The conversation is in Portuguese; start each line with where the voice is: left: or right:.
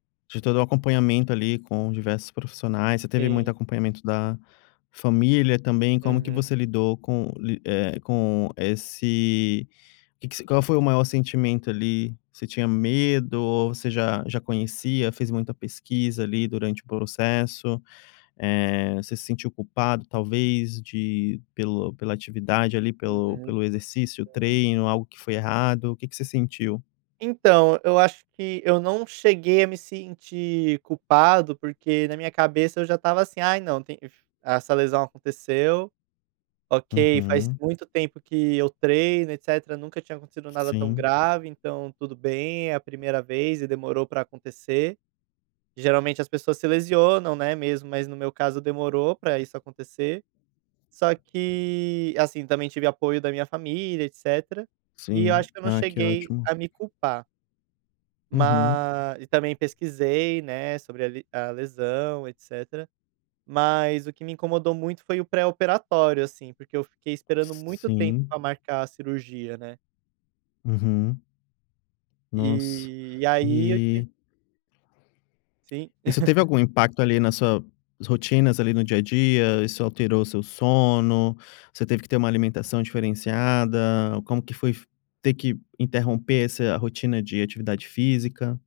left: De todo o acompanhamento ali com diversos profissionais, você teve muito
right: Sim.
left: acompanhamento da família também, como que
right: Uhum.
left: você lidou com li eh, com esse que que se qual foi o maior sentimento ali, você tinha medo ou você já já conhecia, fez muita pesquisa ali durante o processo, eh, você se sentiu culpado talvez de pelo pela atividade ali
right: Uhum,
left: pelo pelo exercício,
right: hum.
left: treino, algo que foi errado, o que que você sentiu?
right: Então, eu acho que eu não cheguei a me sentir culpado, porque na minha cabeça eu já estava assim: "Ai não, essa lesão aconteceu, ok, faz
left: Uhum.
right: muito tempo que eu treino etcétera, nunca tinha acontecido nada tão
left: Sim.
right: grave, então tudo bem, é a primeira vez e demorou para acontecer". Geralmente as pessoas se lesionam não é mesmo, mas no meu caso demorou para isso acontecer. Só que, assim, também tive apoio da minha família etcétera, e eu
left: Sim,
right: acho que eu não
left: ah que
right: cheguei
left: ótimo.
right: a me culpar.
left: Uhum.
right: Mas, e também pesquisei, né, sobre a li a lesão, etcétera, mas o que me incomodou muito foi o pré-operatório, assim, porque eu fiquei esperando muito tempo
left: Sim.
right: para marcar a cirurgia, né.
left: Uhum. Nossa,
right: E, e aí eu tive
left: e
right: Sim.
left: Isso teve algum impacto ali na suas rotinas ali no dia a dia, isso alterou o seu sono, você teve que ter uma alimentação diferenciada, como que foi ter que interromper essa rotina de atividade física?